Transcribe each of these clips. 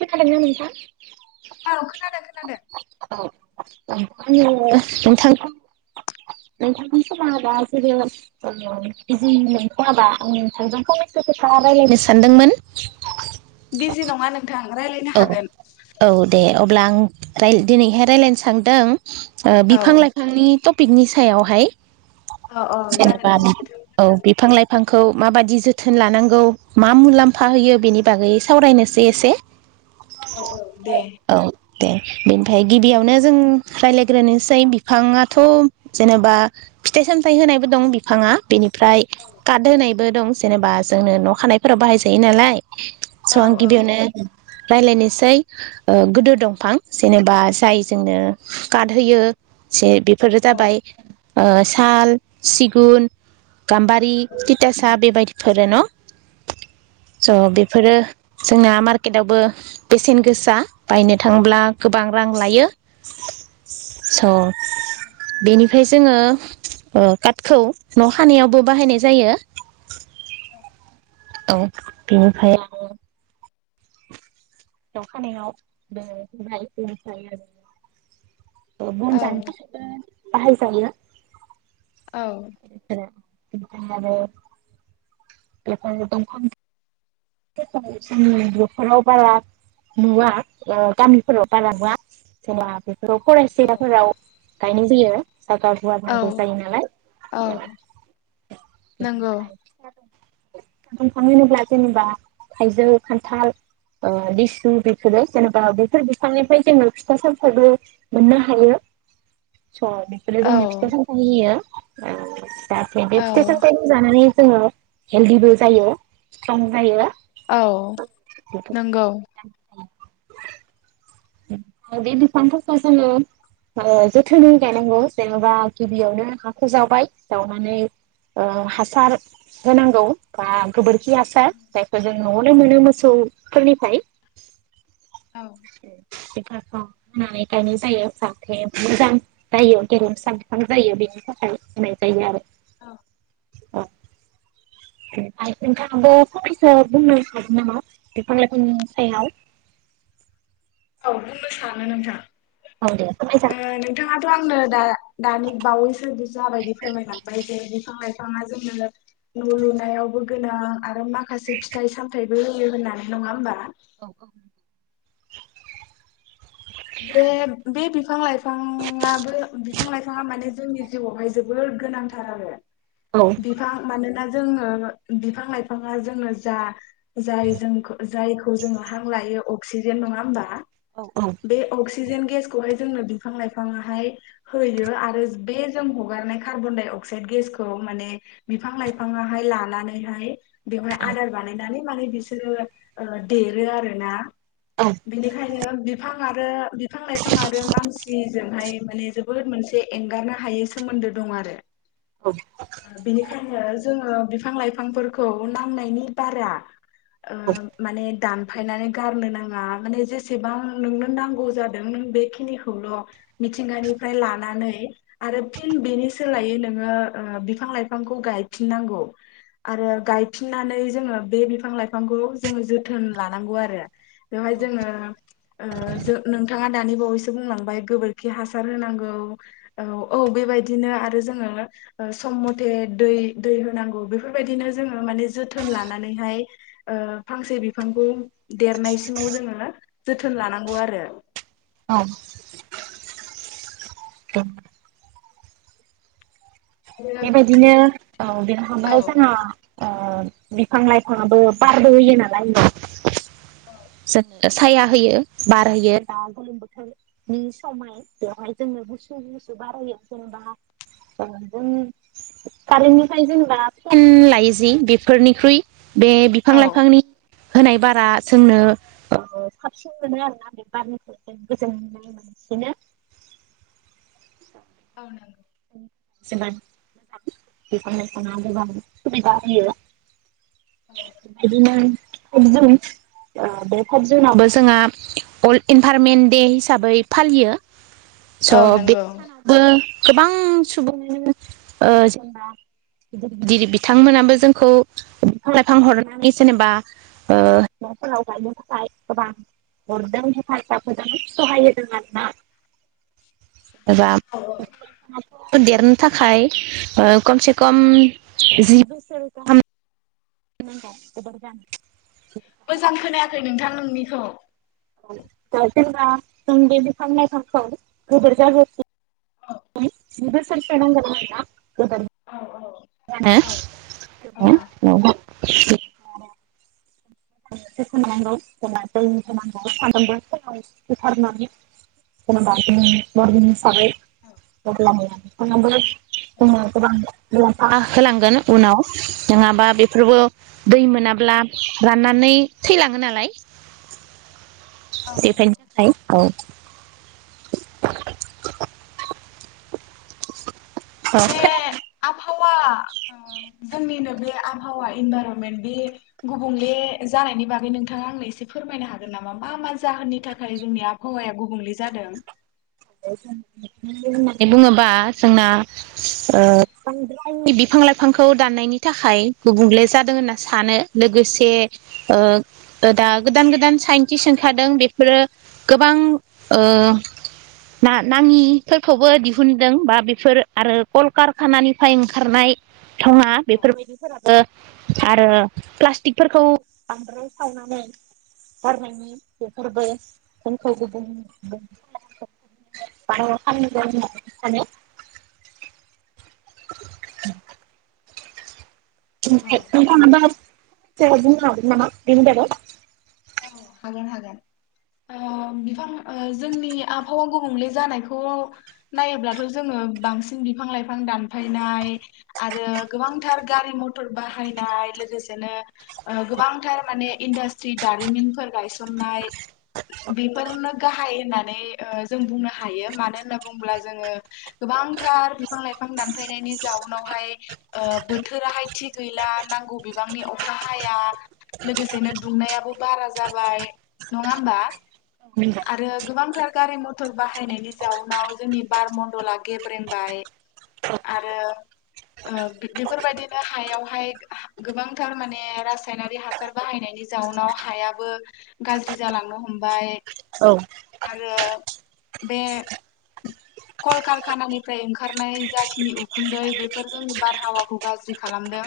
खोनादोंना नोंथां औ खोनादों खोनादों औ आङो नोंथां नोंथांनि समावाबा जेरबो नंथ'आबा आं नोंथांजों फंनैसो खोथा राय्लायनो सानदोंमोन बिजि नङा नों नोंथां रायज्लायनो औ हागोन। औ दे अब्ला आं दिनैहाय रायज्लायनो सानदों ओ औ बिफां लाइफांनि टपिकनि सायावहाय औ जागोन जेनेबा दे बिदिनो औ मोजां बिफां लाइफां खौ माबादि जोथोन लानांगौ मा मुलाम्फा होयो बेनि बागै सावरायनोसै एसे। औ औ दे। औ दे बिनिफ्राय गिबियावनो जों रायज्लायग्रोनोसै बिफाङाथ' जेनेबा फिथाइ सामथाइ होनायबो दं बिफाङा बेनिफ्राय काड होनाय बो दं जेनेबा जोंनो न' खानायफोराव बाहायजायो नालाय स' औ आं औ गिबियावनो रायजलायनोसै गोदो दंफां जेनेबा जाय जोंनो काड होयो जे बे फोर जाबाय ओ साल सिगुन गाम्बारि थिथासाब बेबायदि फोरो न' स' बेफोरो जोंना मार केटावबो बेसेन गोसा बायनो थाङोब्ला गोबां रां लायो स' बेनि मफ्राय जोङो ओ काटखौ न' खानायावबो बाहायनाय जायो औ औ बेनिफ्राय दावखानायाव बेफ्राय बेनिफ्राय आरो अ बन जानो थाखायबो बाहाय जायो औ [unintelligible] ओमफ्राय आरो बेफोर दंफा जोंनि न'खराव बारा नुवा ओ गामिफोराव बारा नुवा जेबा बे [unintelligible] औ फोराव गायनाय जायो। जागा गुवार नांगौ जायो नालाय। औ नंगौ दंफां होनोब्ला जेनेबा थाइजौ, खान्थाल, ओ लेसु बेफोरो जेनेबा बेफोर बिफांनिफ्राय जोङो फिथा सामथाइबो मोननो हायो। स' बेफोरो औ जोंनो फिथाय सामथाय होयो। [inaudible] गासैबो औ फिथाइ सामथाइखौ जानानै जोङो हेलदिबो जायो स्ट्रं जायो। औ बेफोर नंगौ। बे बिफांफोरखौ जोङो ओ जोथोनै गायनांगौ जेनेबा गिबियावनो हाखौ जावबाय जावनानै ओ हासार होनांगौ बा गोबोर खि हासार बेखौ जों न'आवनो मोनो मोसौफोरनिफाय। [inaudible] औ बेफोरखौ होनानै गायनाय जायो जाथे मोजां जायो गेरेमसा बिफां जायो बेनि थाखाय होनाय जायो आरो। औ औ बेनिफाय नोंथाङाबो फंनैसो बुंनो हागोन नामा बिफां लाइफांनि सायाव? औ बुंनो सानो नोंथां। औ दे फोरमायजागोन ओ नोंथाङाथ' आंनो दा दानि बावैसो बि जाबादि फोरमायलांबाय बे बिफां लाइफाङा जोंनो न' लुनायावबो गोना आरो माखासे फिथाइ सामथाइबो होयो होननानै नङा होमबा? औ औ। बे-बे बिफां लाइफाङाबो बिफां लाइफाङा माने जोंनि जिउआवहाय जोबोर गोनांथार आरो। औ बिफां मानो दा जोङो बिफां लाइफाङा जोंनो जा जाय जोंखो जायखौ जोङो हां लायो अक्सिजेन नङा होमबा? औ औ। बे अक्सिजेन गेसखौहाय जोंनो बिफां लाइफाङाहाय होयो आरो बे जों हगारनाय कार्बन डाइ अक्साइद गेसखौ माने बिफां लाइफाङाहाय लानानैहाय बेवहाय आदार बानायनानै माने बिसोरो ओ देरो आरोना। बेनिखायनो बिफां आरो बि बिफां लाइफां आरो मानसि जोंहाय माने जोबोद मोनसे एंगारनो हायै सोमोन्दो दं आरो। ओ बेनिखायनो जोङो बिफां लाइफांफोरखौ नांनायनि बारा ओ माने दान फायनानै गारनो नाङा माने जेसेबां नोंनो नांगौ जादों नों बेखिनिखौल' मिथिंगानिफ्राय लानानै आरो फिन बेनि सोलायै नोङो ओ बिफां लाइफांखौ गायफिन नांगौ। आरो गायफि नानै जोङो बे बिफां लाइफांखौ जोङो जोथोन लानांगौ आरो बेवहाय जोङो जों नोंथाङा दानि बावैसो बुंलांबाय गोबोरखि हासार होनांगौ औ औ बेबायदिनो आरो जोङो सम मथे दै दै होनांगौ बेफोरबायदिनो जोङो माने जोथोन लानानैहाय फांसे बिफांखौ देरनायसिमाव जोङो जोथोन जोथोन लानांगौ आरो। औ [inaudible] बेबायदिनो औ बेनो [unintelligible] जाना ओ बिफां लाइफाङाबो बारबो होयो नालाय आंनाव जों साया होयो बारहोयो दा गोलोम बोथोरनि समहाय बेवहाय जोङो गुसु गुसु बारहयो जेनेबा जों कारेन्टनिफ्राय जेनेबा फेन लायो जि बेफोरनिख्रुइ बे बिफां लाइफांनि होनाय बारा जोंनो साबसिन मोनो आरोना बे बारनिखौ जों गोजोन मोननाय मोनसिनो औ नांगौ [unintelligible] बिदिनो फाइभ जुन बे फाइभ जुनावबो जोंहा अर्ल्ड इनभारमेन्ट दे हिसाबै फालियो स' औ बे नंगौ सानावबो गोबां सुबुङानो जेनेबा गिदिर गिदिर बिथांमोनाबो जोंखौ बिफां लाइफां हरनानै जेनेबा हिाफोराव गायनो थाखाय गोबां हरदों हेफाजाब होदों सहाय होदों आरोना [unintelligible] औ औ हा देरनो थाखाय खमसे खम जि बोसोर गाहाम [unintelligible] मोजां खोनायाखै नोंथां नोंनिखौ दा जेनबा नों बे बिफां लायफांखौ गोदेर जाजासिम औ [unintelligible] औ औ [unintelligible] [inaudible] [unintelligible] [unintelligible] [unintelligible] [unintelligible] मुलाम्फा होलांगोन उनाव नङाबा बेफोरबो दै मोनाब्ला राननानै थैलाङो नालाय औ नंगौ [unintelligible] औ [inaudible] औ बे खोनादों आब हावा ओ जोंनिनो बे आबहावा इनभाइरनमेन्ट बे गुबुंले जानायनि बागै नोंथाङा आंनो एसे फोरमायनो हागोन नामा मा मा जाहोननि थाखाय जोंनि आबहावाया गुबुंले जादों? [unintelligible] होननानै बुङोबा जोंना ओ बांद्राय बिफां लाइफांखौ दाननायनि थाखाय गुबुंले जादों होनना सानो लोगोसे ओ दा गोदान गोदान साइन्टिस्ट ओंखारदों बेफोरो गोबां ओ ना नाङिफोरखौबो दिहुनदों बा बेफोर आरो कलकारखानानिफ्राय ओंखारनाय थङा बेफोरबायदिफोराबो आरो प्लास्टिकफोरखौ बांद्राय सावनानै गारनायनि बेफोरबो जोंखौ [unintelligible] [unintelligible] [unintelligible] [unintelligible] औ [unintelligible] बुंनो हागौ नामा बिनि बागै? औ हागोन हागोन। ओ बिफां ओ जोंनि आबहावा गुबुंले जानायखौ नायोब्लाथ' जोङो बांसिन बिफां लाइफां दानफायनाय आरो गोबांथार गारि मथर बाहायनाय लोगोसेनो ओ गोबांथार माने इन्डास्ट्रि दारिमिनफोर गायसननाय बेफोरनो गाहाय होननानै जों बुंनो हायो। मानो होनना बुङोब्ला जोङो गोबांथार बिफां लाइफां दानफायनायनि जाउनावहाय ओ बोथोराहाय थि गैला नांगौ बिबांनि अखा हाया लोगोसेनो दुंनायाबो बारा जाबाय नङा होमबा? आरो गोबांथार गारि मथर बाहायनायनि जाउनाव जोंनि बार मडला गेब्रेंबाय आरो ओ बेफोरबायदिनो हायावहाय गोबांथार माने रासायनारि हासार बाहायनायनि जाउनाव हायाबो गाज्रि जालांनो हमबाय औ। आरो बे कलकारखानानिफ्राय ओंखारनाय जाखिनि उखुन्दै बेफोर जोंनि बारहावाखौ गाज्रि खालामदों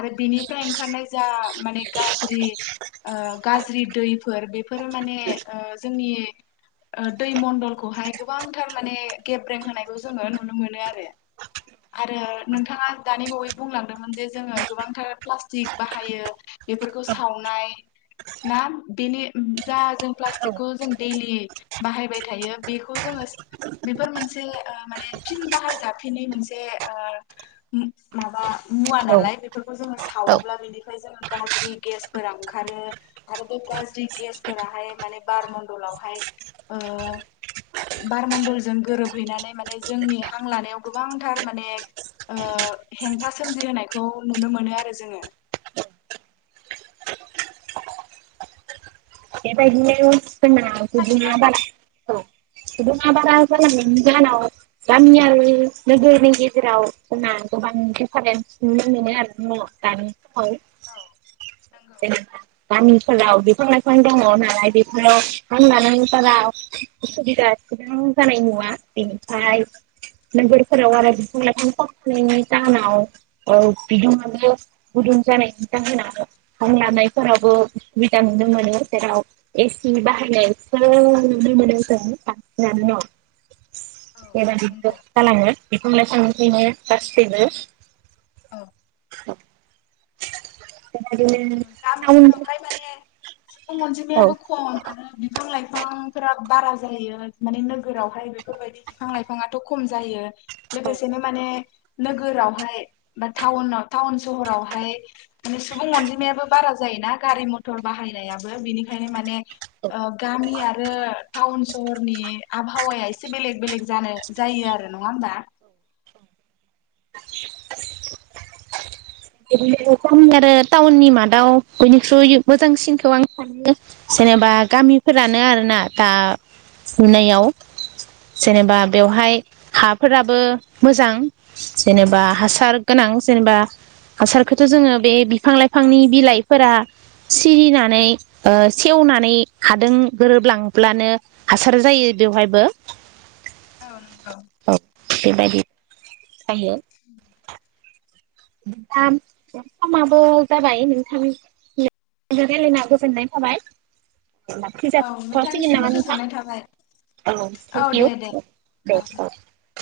आरो बेनिफ्राय ओंखारनाय जा माने गाज्रि ओ गाज्रि दैफोर बेफोरो माने ओ जोंनि ओ दै मणडलखौहाय गोबांथार माने गेब्रें होनायखौ जोङो नुनो मोनो आरो आरो नोंथाङा दानि बावै बुंलांदोंमोन जे जोङो गोबांथार प्लास्टिक बाहायो बेफोरखौ सावनाय ना बेनि जा जों प्लास् टिकखौ जों दैलि बाहायबाय थायो बेखौ जोङो बेफोर मोनसे ओ माने फिन बाहाय जाफि मोनसे ओ माबा मुवा औ नालाय बेफोरखौ जोङो औ सावोब्ला बेनिफ्राय जोङो गाज्रि गेसफोरा ओंखारो आरो बे गाज्रि गेसफोराहाय माने बार मण्डलावहाय ओ बार मण्डलजों गोरोबहैनानै माने जोंनि हां लानायाव गोबांथार माने ओ हेंथा सोमजिहोनायखौ नुनो मोनो आरो जोङो। बेबायदिनो जोंना खोनादोंना बिदुङा नोंथां? बारा [unintelligible] बिदुङा बारा औ जालांनायनि जाउनाव गामियारि नोगोरनि गेजेराव जोंना गोबां दिफारेन्स नुनो मोनो आरो न' दानि औ नंगौ ए। गामिफोराव बिफां लाइफां [unintelligible] जेराव एसि बाहायनायसो नुनो मोनो जों बांसिनानो न'। औ बेबादि नंगौ जालाङो बेखौ [unintelligible] [unintelligible] औ [inaudible] उम टाउन गामिफोरावहाय माने सुबुं औ अनजिमायाबो खम आरो बिफां लाइ फांफोरा बारा जायो माने नोगोरावहाय बेफोरबायदि बिफां लाइफाङाथ' खम जायो। लोगोसेनो माने नोगोरावहाय बा टाउन टाउन सहरावहाय माने सुबुं अनजि मायाबो बारा जायोना गारि मथर बाहायनायाबो बिनिखायनो माने ओ गामि आरो टाउन सहरनि आबहावाया एसे बेलेग बेलेग जानो जायो आरो नङा होमबा? बिदिनो [unintelligible] आरो टाउननि मादाव बयनिख्रुइ मोजांसिनखौ आं सानो जेनोबा गामिफोरानो आरोना दा नुनायाव। जेऩबा औ बेवहाय हाफ फोराबो मोजां जेनोबा हासार गोनां जेनोबा हासारखौथ' जोङो बे बिफां लाइफांनि बिलाइफोरा सिरिनानै सेवनानै हादों गोरोबलांब्लानो हासार जायो बेवहायबो औ नंगौ। औ बेबायदि जायो। नोंथाम नोंथामाबो जाबाय नोंथां रायलायना गोजोननाय थाबाय। औ [unintelligible] [unintelligible] सिगोन नोंथांनिसिमबो नामा नोंथां गोजोननाय थाबाय औ‌ औ थेंक इउ दे दे दे औ अ।